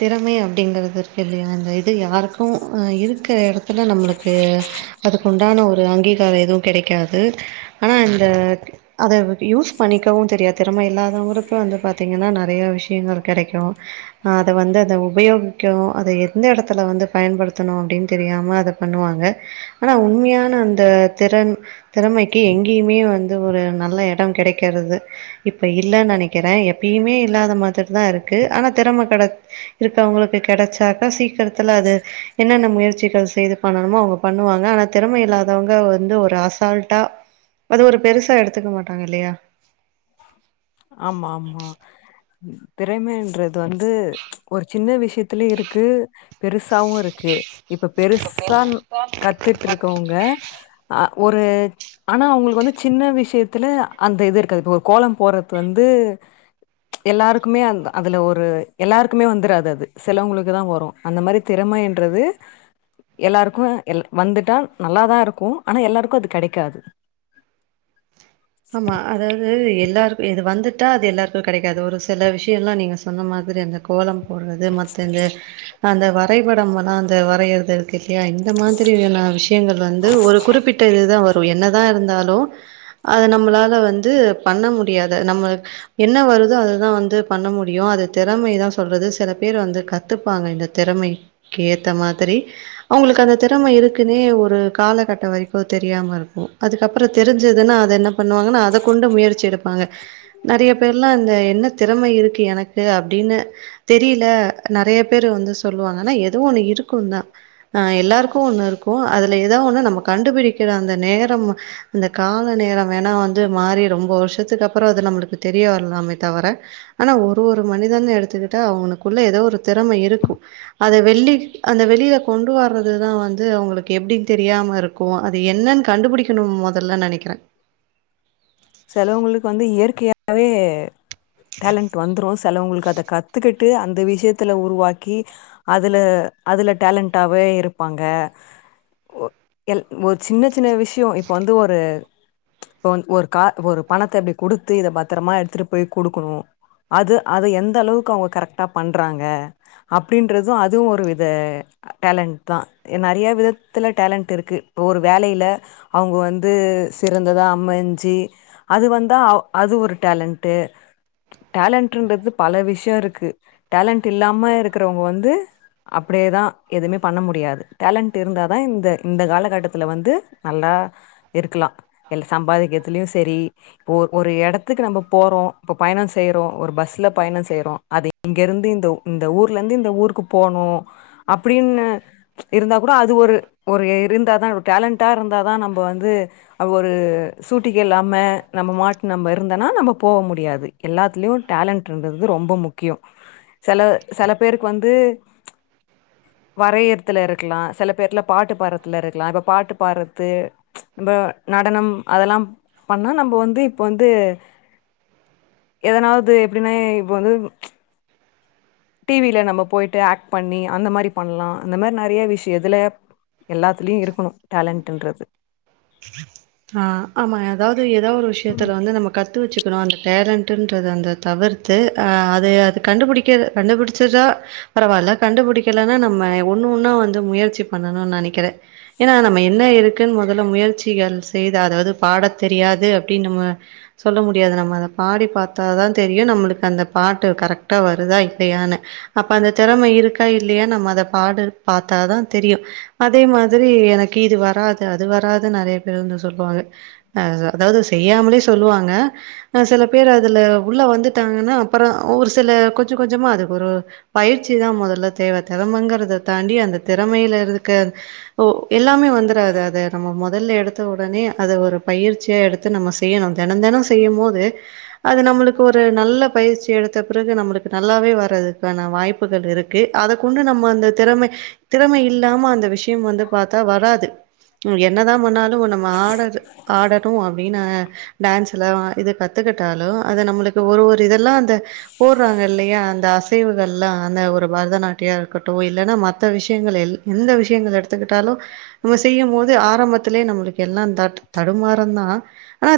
திறமை அப்படிங்கிறதுக்கு இல்லையா அந்த இது யாருக்கும்ஹ இருக்கிற இடத்துல நம்மளுக்கு அதுக்கு உண்டான ஒரு அங்கீகாரம் எதுவும் கிடைக்காது ஆனா இந்த அதை யூஸ் பண்ணிக்கவும் தெரியாது திறமை இல்லாதவங்களுக்கு வந்து பாத்தீங்கன்னா நிறைய விஷயங்கள் கிடைக்கும் அதை வந்து அதை உபயோகிக்கும் அதை எந்த இடத்துல வந்து பயன்படுத்தணும் அப்படின்னு தெரியாமல் அதை பண்ணுவாங்க ஆனால் உண்மையான அந்த திறன் திறமைக்கு எங்கேயுமே வந்து ஒரு நல்ல இடம் கிடைக்கிறது இப்போ இல்லைன்னு நினைக்கிறேன் எப்பயுமே இல்லாத மாதிரி தான் இருக்குது ஆனா திறமை இருக்கவங்களுக்கு கிடைச்சாக்க சீக்கிரத்து அது என்னென்ன முயற்சிகள் செய்து பண்ணணமோ அவங்க பண்ணுவாங்க ஆனா திறமை இல்லாதவங்க வந்து ஒரு ஆச சால்ட்டா அது ஒரு பெருசா எடுத்துக்க மாட்டாங்க இல்லையா ஆமா ஆமா திறமைன்றது து வந்து ஒரு சின்ன விஷயத்துலய இருக்கு பெருசாவும் இருக்கு இப்ப பெருசா கத்துட்டு இருக்கவங்க ஒரு ஆனா அவங்களுக்கு வந்து சின்ன விஷயத்துல அந்த இது இருக்காது ஒரு கோலம் போறது வந்து எல்லாருக்குமே அதுல ஒரு எல்லாருக்குமே வந்துராது அது சிலவங்களுக்கு தான் வரும் அந்த மாதிரி திறமைன்றது எல்லாருக்கும் எ வந்துட்டா நல்லாதான் இருக்கும் ஆனா எல்லாருக்கும் அது கிடைக்காது ஆமா அதாவது எல்லாருக்கும் இது வந்துட்டா அது எல்லாருக்கும் கிடைக்காது ஒரு சில விஷயம்லாம் நீங்க சொன்ன மாதிரி அந்த கோலம் போடுறது மத்த இது அந்த வரைபடமலா அந்த வரையறது இருக்கு [unintelligible] இந்த மாதிரியான விஷயங்கள் வந்து ஒரு குறிப்பிட்ட இதுதா வரு உ என்னதா இருந்தாலு அத நம்மளால வந்து பண்ண முடியாத நம்ம என்ன வருதோ அததா வந்து பண்ண முடியு அது திறமை தா சொல்றது சில பேர் வந்து கத்துப்பாங்க இந்த திறமைக்கு ஏத்த மாதிரி அவங்களுக்கு அந்த திறமை இருக்குன்னே ஒரு காலகட்ட வரைக்கு தெரியாம இருக்கு அதுக்கப்புறோ தெரிஞ்சுதுனா என்ன பண்ணுவங்கன்ன அத கொண்டு முயற்சி எடுப்ப பாங்க நறையா பேர்லா அந்த என்ன திறமை இருக்கு எனக்கு அப்டின்னு தெரியல நறையா பேர் வந்து சொல்லுவாங்கனா எதோ ஒண்ணு இருக்கு தா ஆ எல்லாருக்கு ஒண்ணு இருக்கும் போ அதுல ஏதா ஒண்ணு நம்ம கண்டுபிடிக்கிற அந்த நேரம் அந்த கால நேரம் வேணா வந்து மாறி ரொம்ப வருஷத்துக்கு அப்புறோ அது நம்மளுக்கு தெரிய வரலாமே தவிர ஆனா ஒரு ஒரு மனிதனு எடுத்துக்கிட்டா அவனுக்குள்ள ஏதோ ஒரு திறமை இருக்கு அத வெள்ளி அந்த வெளில கொண்டு வர்றது தா வந்து அவங்களுக்கு எப்டின்னு தெரியாம இருக்கு அது என்னனு கண்டுபிடிக்கணு மொதலனு நனைக்கிறே சிலவுங்களுக்கு வந்து இயற்கையாவே டேலண்ட் வந்துரு சிலவங்களுக்கு அத கத்துக்கிட் ட்டு அந்த விஷயத்துல உருவாக்கி அதுல அதுல டேலண்டவே இருப்பாங்க ஒரு சின்ன சின்ன விஷய இப்ப வந்து ஒரு இ பணத்த இப்டி குடுத்து பத்திரமா எடுத்து போய் குடுக்கணு அது அது எந்த அளவுக்குஅவங்க கரெக்டா பண்றாங்க அப்டின்ட்ரது அதுவு ஒரு வித டேலண்ட் தா நறையா விதத்துல டேலண்ட் இருக்கு ஒவ்வொரு வேலை ல அவங்க வந்து சிறந்ததா அமஞ்சி அது வந்தா அது ஒரு டேலண்ட் டேலண்ட்டுன்றது பல விஷய இருக்கு டேலன்ட் இல்லாம இருக்கறவங்க வந்து அப்டியேதா எதுமே பண்ண முடியாது டேலண்ட் இருந்த தா இந்த காலகட்டத்தில் வந்து நல்லா இருக்கலா எல்ல சம்பாதிக்கிறதுலயு சரி ஒரு ஒரு எடத்துக்கு நம்ம போறோ இப்ப பயணோ செய்றோ ஒரு பஸ்ல பயணம் செய்யறோ அது இங்க இருந்து இந்த ஊர்ல இருந்து இந்த ஊருக்கு போனு அப்டின்னு இருந்தா கூட அது ஒரு ஒரு இருந்தாதா ஒரு டேலண்ட் டா இருந்தாதா நம்ம வந்து ஒரு சூட்டிக்க இல்லாம நம்ம மாட்டு நம்ம இருந்தனா நம்ம போவ முடியாது எல்லாத்துலயு டேலண்ட்இருக்கற்து ரொம்ப முக்கியோ சில சில பேருக்கு வந்து வரயற்துல இருக்கலா சில பேர்ல பாட்டு பாடுறத்துல இருக்கலா இப்ப பாட்டு பாடற்து இப்ப நடனம் அதெல்லா பண்ணா நம்ம வந்து இப்ப வந்து எதனாவது எப்டின்னா இப்ப வந்து ச் டி வில நம்ம போயிட்டு ஆக்ட் பண்ணி அந்த மாரி பண்ணலா இந்தந்த மாரி நறையா விஷய இதுல எல்லாத்துலயு இருக்கணு டேலண்ட்டுன்றது ஆ ஆமா ஏதாவது ஏதோ ஒரு விஷயத்துல வந்து நம்ம கத்து வச்சுக்கணு அந்த டேலண்ட் ட்டுன்றத தவிர்த்து அ அதே அது கண்டுபிடிக்க கண்டுபிடிச்சதா பரவாயில்ல கண்டுபிடிக்கலைன்னா நம்ம ஒன்னு ஒன்னா வந்து முயற்சி பண்ணணு நனைக்கிறே ஏன்னா நம்ம என்ன இருக்குன்னு முதல்ல முயற்சிகள் தேதா அதாவது பாட தெரியாது அப்டின்னு நம்ம சொல்ல முடியாது நம்ம அத பாடி பாத்தாதா தெரியு நம்மளுக்கு அந்த பாட்டு கரெக்டா வருதா இல்லையான்னு அப்ப அந்த திறமை இருக்கா இல்லையா நம்ம அத பாடு பாத்தாதா தெரியு அதே மாதிரி எனக்கு இது வராது அது வராது நறைய பேர் வந்து சொல்லுவாங்க அதாவது செய்யாமலே சொல்லுவாங்க சில பேர் அதுல உள்ள வந்துட்டாங்கன்னா அப்புறோ ஒரு சில கொஞ்ச கொஞ்சமா ஒர ஒரு அதுக்கு ஒரு பயிற்சி தா முதல்ல தேவ திறமைங்கறத தாண்டி அந்த திறமையில இருக்க எல்லாமே வந்துராது அத நம்ம முதல்ல எடுத்து உடனே அத ஒரு பயிற்சியா எடுத்து நம்ம செய்யணு தென தெனோ செய்யும் போது அது நம்மளுக்கு ஒரு நல்ல பயிற்சி எடுத் த்த பிறகு நம்மளுக்கு நல்லாவே வரதுக்கான வாய்ப்புகள் இருக்கு அத கொண்டு நம்ம அந்த திறமை திறமை இல்லாம அந்த விஷயம் வந்து பார்த்தா வராது என்னதா நம்ம ஆடரு ஆடணு அப்டின்னு டான்ஸ்ல்லா இது பத் கத்துக்கிட்டாலு அது நம்மளுக்கு ஒரு ஒரு இத எல்லா அந்த போட்றாங்க இல்லையா அந் இந்த அசைவுகள்லா அந்த ஒரு பரதநாட்டியோ இருக்கட்டு இல்லனா மத்த விஷயங்கள் எ எந்த விஷயங்கள் எடுத்துக்கிட்டாலு நம்ம செய்யும் போது ஆரம்பத் லே நம் எல்லா தட்டுதடுமாறுந்தா ஆனா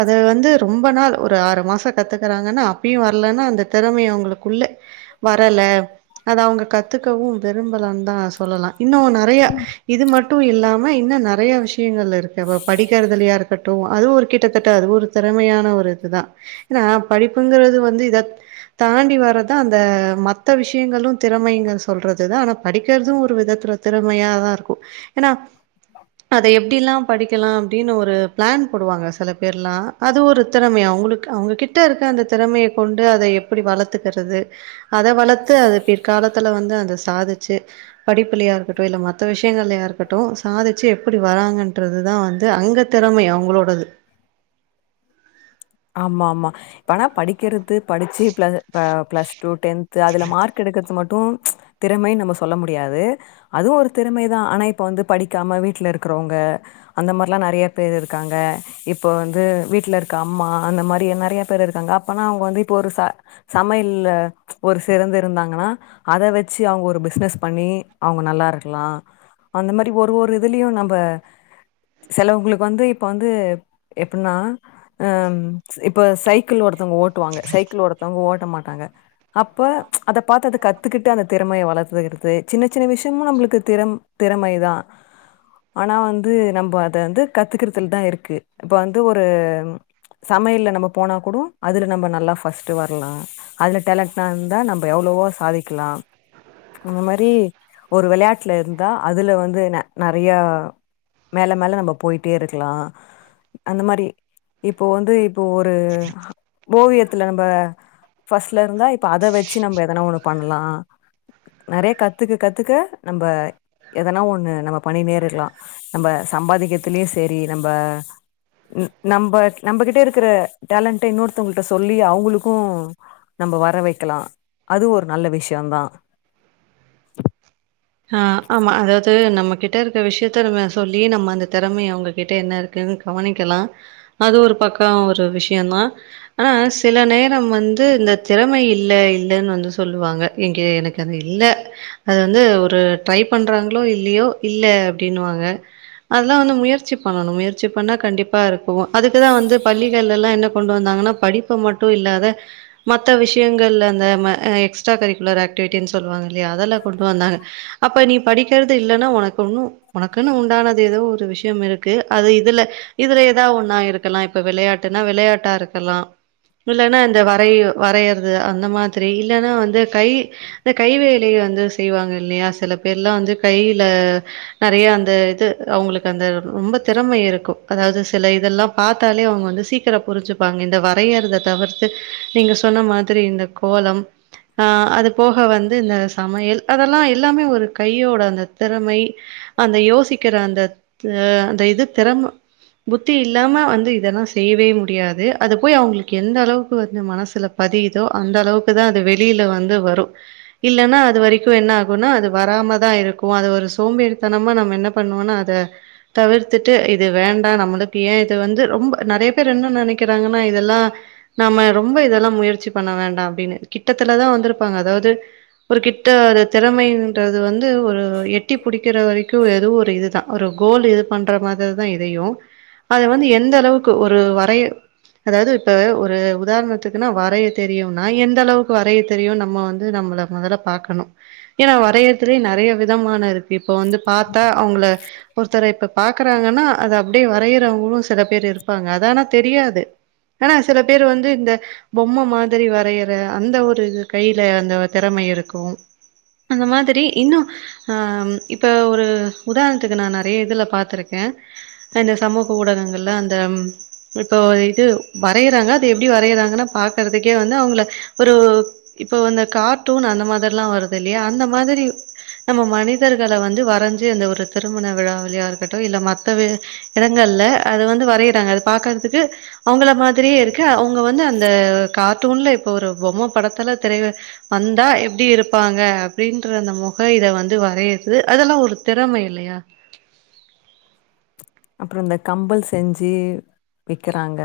அத வந்து ரொம்ப நாள் ஒரு ஆறு மாச கத்துக்குறாங்கன அப்பயு வரல்லன அந்த தெறம அவுங்களுக்குள்ள வரல அது அவுங்க கத்துக்கவு விரும்பலான் தா சொல்லலா இன்னு நெறயா இது மட்டு மட்டு இல்லாம இன்னு நெறய விஷயங்கள் இருக்கு படிக்கிறதுலயா இருக்கட்டு அது ஒரு கிட்டத்தட்ட அது ஒரு திறமையான ஒரு இதுதா ஏன்னா படிப்புங்குறது வந்து இத தாண்டி வரதா அந்த மத்த விஷயங்களு திறமைங்க சொல்றதுதா ஆனா படிக்குறது ஒரு விதத்துல திறமையாதா இருக்கு ஏன்னா அத எப்டில்லா படிக்கலா அப்டின்னு ஒரு பிளான் போடுவாங்க சில பேர்லா அது ஒரு திறமைய அவுங்களுக்கு அவுங்ககிட்ட இருக்க அந்த திறமைய கொண்டு அத எப்டி வளர்த்துக்குறது அத வளத்து அது பிற்காலத்துல வந்து அந்த சாதிச்சு படிப்பிலியா இருக்கட்டு இல்ல மத்த விஷய ஏகலையா இருக்கட்டு சாதுச்சு எப்டி வராங்கன் ன்றதுதா வந்து அங்க திறமை அவுங்களோடது ஆமா ஆமா ஆனா படிக்குறது படிச்சு ப பிளஸ் டூ டென்த்து அதுல மார்க் எடுக்குறது மட்டு திறமைன்னு நம்ம சொல்ல முடியாது அதுவு ஒரு திறமைதா ஆனா இப்ப வந்து படிக்காம வீட்ல இருக்குறவுங்க அந்த மாரிலா நெறய பேர் இருக்காங்க இப்ப வந்து வீட்ல இருக்க அம்மா அந்த மாரி நெறய பேர் இருக்காங்க அப்பனா அவுங்க வந்து இப்ப ஒரு சமயல் ஒரு சிறந்த இருந்தாங்கன்னா அத வச்சு அவங்க ஒரு பிசினஸ் பண்ணி அவுங்க நல்லா இருக்கலா அந்த மாரி ஒரு ஒரு இதுலயு நம்ப செலவுகளுக்கு வந்து இப்ப வந்து எப்டின்னா ஆ இப்ப சைக்கிள் ஒரு த்வங்க ஓட்டுவாங்க சைக்கிள் ஒருத்தவங்க ஓட்ட மாட்டாங்க அப்ப அத பாத்து அத கத்துக்கிட்டு அந்த திறமைய வளர்த்துகிறது சின்ன சின்ன விஷயமு நம்மளுக்கு திற திறமை தா ஆனா வந்து நம்ப அத வந்து கத்துக்குறதுல தா இருக்கு இப்ப வந்து ஒரு சமையல்ல நம்ம போனா கூட அதுல நம்ம நல்லா ஃபஸ்ட்டு வரலா அதுல டேலண்ட்னா இருந்தா நம்ம எவ்வளவோ சாதிக்கலா அந்த மாரி ஒரு விளையாட்டுல இருந்தா அதுல வந்து ந நெறய மேல மேல நம்ம போயிட்டே இருக்கலா அந்த மாரி இப்போ வந்து இப்போ ஒரு ஓவியத்ல நம் ஃபஸ்ட்ல இருந்தா இப்ப அத வச்சு நம்ம எதனா ஒன்னு பண்லா நெறய கத்துக்க கத்துக்க நம்ம எதனா ஒன்னு நம்ம பண்ணி நேரிடலா நம்ப சம்பாதிக்கத்துலயு சேரி நம்ப நம்ப நம்பகிட்ட இருக்குற டேலண்ட்ட இன்னொருத்தவங்களிட்ட சொல்லி அவுங்களுக்கு நம்ம வர வக்கலா அது ஒரு நல்ல விஷயோ தா ஆ ஆமா அதாவது நம்ம கிட்ட இருக்க விஷயத்த நம்ம சொல்லி நம்ம அந்த தெறமை அவுங்ககிட்ட என்ன இருக்குன்னு கவனிக்கலா அது ஒரு பக்கோ ஒரு விஷயந்தான் ஆனா சில நேரம் வந்து இந்த திறமை இல்ல இல்லன்னு வந்து சொல்லுவாங்க இங்க எனக்கு அது இல்ல அது வந்து ஒரு ட்ரை பண்றாங்களோ இல்லையோ இல்ல அப்டினுவாங்க அதெல்லா வந்து முயற்சி பண்ணணு முயற்சி பண்ணா கண்டிப்பா இருக்கு அதுக்கு தா வந்து பள்ளிகளலெல்லா என்ன கொண்டு வந்தாங்கன்னா படிப்ப மட்டு இல்லாத மத்த விஷயங்கள் அந்த எக்ஸ்ட்ரா கரிக்குலர் ஆக்டிவிட்டின்னு சொல்லுவாங்க இல்லையா அதெல்லா கொண்டு வந்தாங்க அப்ப நீ படிக்குறது இல்லன்னா ஒனக்கு ஒன்னு ஒனக்குன்னு உண்டானது ஏதோ ஒரு விஷயம் இருக்கு அது இதுல இதுல ஏதா ஒன்னா இருக்கலா இப்ப விளையாட்டுன்னா விளையாட்டா இருக்கலா இல்லன்னா இந்த வரைய வரையறது அந்த மாரி இல்லன்னா வந்து கை இந்த கைவேல வந்து செய்வாங்க சில பேர்லா வந்து கையில நெறய அந்த இது அவுங்களுக்கு அந்த ரொம்ப திறமை இருக்கு அதாவது சில இதெல்லா பாத்தாலே அவுங்க வந்து சீக்கிரம் புரிஞ்சுப்பாங்க இந்த வரையறத தவிர்த்து நீங்க சொன்ன மாரி இந்த கோலம் ஆ அது போக வந்து இந்த சமையல் அதெல்லா எல்லாமே ஒரு கையோட அந்த திறமை அந்த யோசிக்கிற அந்த அ அந்த இது திறமை புத்தி இல்லாம வந்து இதெல்லா செய்யவே முடியாது அது போய் அவுங்களுக்கு எந்த அளவுக்கு வந்து மனசுல பதியுதோ அந்த அளவுக்கு தா அது வெளியில வந்து வரு இல்லன்னா அது வரைக்கு என்ன அது வராமதா இருக்கு அது ஒரு சோம்பேறித்தனமா நம்ம என்ன பண்ணுவோனா அத தவிர்த்துட்டு இது வேண்டா நம்மளுக்கு ஏ இது வந்து ரொம்ப நெறய பேர் என்ன நெனக்குறாங்கன்னா இதெல்லா நாம ரொம்ப இதெல்லா முயற்சி பண்ண வேண்டா அப்டின்னு கிட்டத்தலதா வந்திருப்பாங்க அதாவது ஒரு கிட்ட திறமைன்றது வந்து ஒரு எட்டி பிடிக்கிற வரைக்கு எதோ ஒரு இதுதா ஒரு கோல் இது பண்ற மாரிதா இதையு அது வந்து எந்த அளவுக்கு ஒரு வரைய அதாவது இப்ப ஒரு உதாரணத்து குன்னா வரைய தெரியுன்னா எந்த அளவுக்கு வரைய தெரியும் நம்ம வந்து நம்மள மெதல்ல பாக்கணு ஏனா வரையதுலே நெறைய விதமான இருக்கு இப்ப வந்து பாத்தா அவுங்ள ஒருத்தரை இப்ப பாக்குறாங்கன்னா அது அப்டியே வரையறவங்களும் சில பேர் இருப்பாங்க அது ஆனா தெரியாது ஆனா சில பேரு வந்து இந்த பொம்ம மாதிரி வரையிற அந்த ஒரு கைல அந்த தெறம இருக்கும் அந்த மாதிரி இன்னு ஆ இப்ப ஒரு உதாரணத்துக்கு நா நெறைய இதுல பாத்துருக்கேன் இந்த சமூக ஊடகங்கள்ல அந்த இப்போ இது வரையிறாங்க அது எப்டி வரையிறாங்கன்னா பாக்கறதுக்கே வந்து அவுங்கள ஒரு இப்போ இந்த கார்ட்டூன் அந்த மாதிரிலா வரு து இல்லயா அந்த மாதிரி நம்ம மனிதர்கள வந்து வரைஞ்சி அந்த ஒரு திருமண விழாவுளயா இருக்கட்டும் இல்ல மத்த எடங்கள்ல அது வந்து வரையிறாங்க அது பாக்குறதுக்கு அவுங்கள மாதிரியே இருக்கு அவுங்க வந்து அந்த அ கார்ட்டூனுல இப்போ ஒரு பொம்ம படத்துல திரைல வந்தா எப்டி இருப் பாங்க அப்டின்ற அந்த முக இத வந்து வரையிறது அதெல்லா ஒரு திறமை இல்லியா அப்புற இந்த கம்பல் செஞ்சு விக்கிறாங்க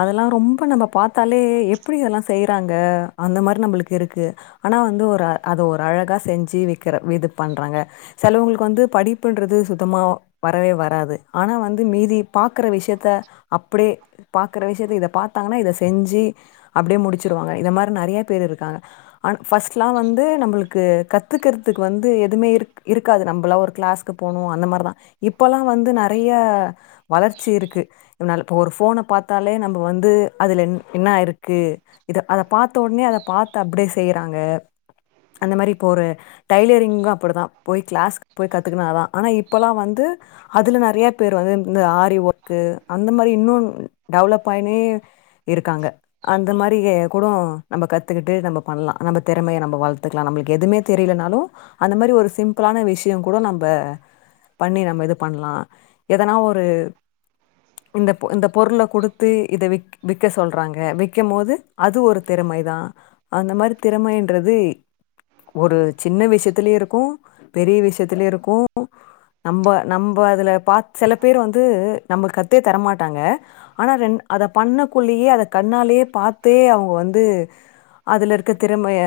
அதெல்லா ரொம்ப நம்ம பாத்தாலே எப்டி இதெல்லா செய்யிறாங்க அந்த மாரி நம்மளுக்கு இருக்கு ஆனா வந்து ஒரு அத ஒரு அழகா செஞ்சு விக்கிற இது பண்றாங்க சிலவங்களுக்கு வந்து படிப்புன்றது சுத்தமா வரவே வராது ஆனா வந்து மீதி பாக்குற விஷயத்த அப்டியே பாக்கற விஷயத்த இத பாத்தாங்கன்னா இத செஞ்சு அப்டியே முடிச்சுருவாங்க இத மாரி நெறைய பேரு இருக்காங்க ஆன பஸ்ட்லா வந்து நம்மளுக்கு கத்துக்கறதுக்கு வந்து எதுவுமே இரு இருக்காது நம்மல்லா ஒரு கிளாஸ்க்கு போணும் அந்த மார்தா இப்போல்லா வந்து நெறைய வளர்ச்சி இருக்கு நா இப்போ ஒரு போனை பாத்தாலே நம்ம வந்து அதுல என்னா இருக்கு இத அத பாத்தாலே ஒடனே அத பாத்து அப்டியே செய்யிறாங்க அந்த மாரி இப்போ ஒரு டைலரிங்கும் அப்டிதா போயி கிளாஸ்கு போயி கத்துக்குணா தா ஆனா இப்பல்லா வந்து அதுல நெறைய பேரு வந்து இந்த ஆரி ஒர்க்கு அந்த மாரி இன்னும் டெவலப் ஆயினே இருக்காங்க அந்த மாரி கூட நம்ம கத்துக்குட்டு நம்ம நம்ம தெறமைய நம்ம வளத்துக்கலாம் நம்ளுக் எதுமே தெரியலனாலு அந்த மாரி ஒரு சிம்பிளான விஷயம் கூட நம்ம பண்ணி நம்ம இது பண்லா எதனா ஒரு இந்த போ இந்த பொருள்ல கொடுத்து இத விக் விக்க சொல்றாங்க விக்கம்போது அது ஒரு திறமைதா அந்த மாரி திறமைன்றது ஒரு சின்ன விஷயத்துலயு இருக்கும் பெரிய விஷ்யத்துலயு இருக்கும் நம்ப நம்ப அதுல பாத்து சில பேர் வந்து நம்மக்கு கத்தே தரமாட்டாங்க ஆனா ரெண் அத பண்ணகுள்ளயே அத கண்ணாலயே பாத்து அவுங்க வந்து அதுலருக்க திறமைய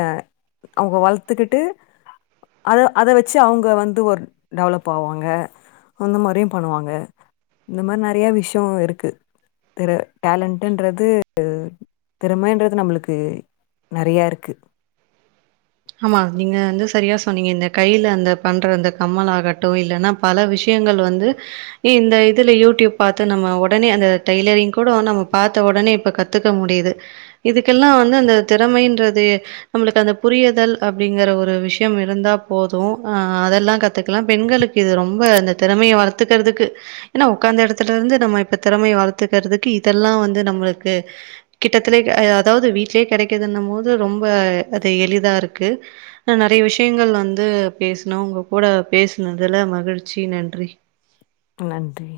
அவுங்க வளத்துக்கிட்டு அத வச்சு அவுங்க வந்து ஒரு டெவலப் ஆவாங்க அந்த மாரியும் பண்ணுவாங்க இந்த மாரி நெறைய விஷ்யோ இருக்கு திற டேலண்டன்றது திறமைன்றது நம்மளுக்கு நெறய இருக்கு ஆமா. வந்து சரியா நீங்க இந்த கைய அந்த பண்ற அந்த கம்மல் ஆகட்டும் இல்லன்னா பல விஷயங்கள் வந்து இந்த இதுல யூடியூப் பாத்து நம்ம ஒடனே அந்த டெய்லரிங் கூட நம்ம பாத்த ஒடனே இப்ப கத்துக்க முடியுது இதுக்கெல்லா வந்து அந்த திறமைன்றது நம்மளுக்கு அந்த புரிய புரிதல் அப்டிங்கிற ஒரு விஷயம் இருந்தா போதும் அ அதெல்லா கத்துக்கலாம் பெண்களுக்கு இது ரொம்ப அந்த திறமைய வளத்துக்கறதுக்கு ஏன்னா ஒக்காந்த எடத்துல இருந்து நம்ம இப்ப திறமைய வளத்துக்கறதுக்கு இதெல்லா வந்து நம்மளுக்கு கிட்டத்துலே அதாவுது வீட்லே கெடைக்குதுன்னும் போது ரொம்ப அது எளிதாருக் கு ஹ நெறைய விஷயங்கள் வந்து பேசனோ உங்க கூட பேசினதுல மகிழ்ச்சி நன்றி நன்றி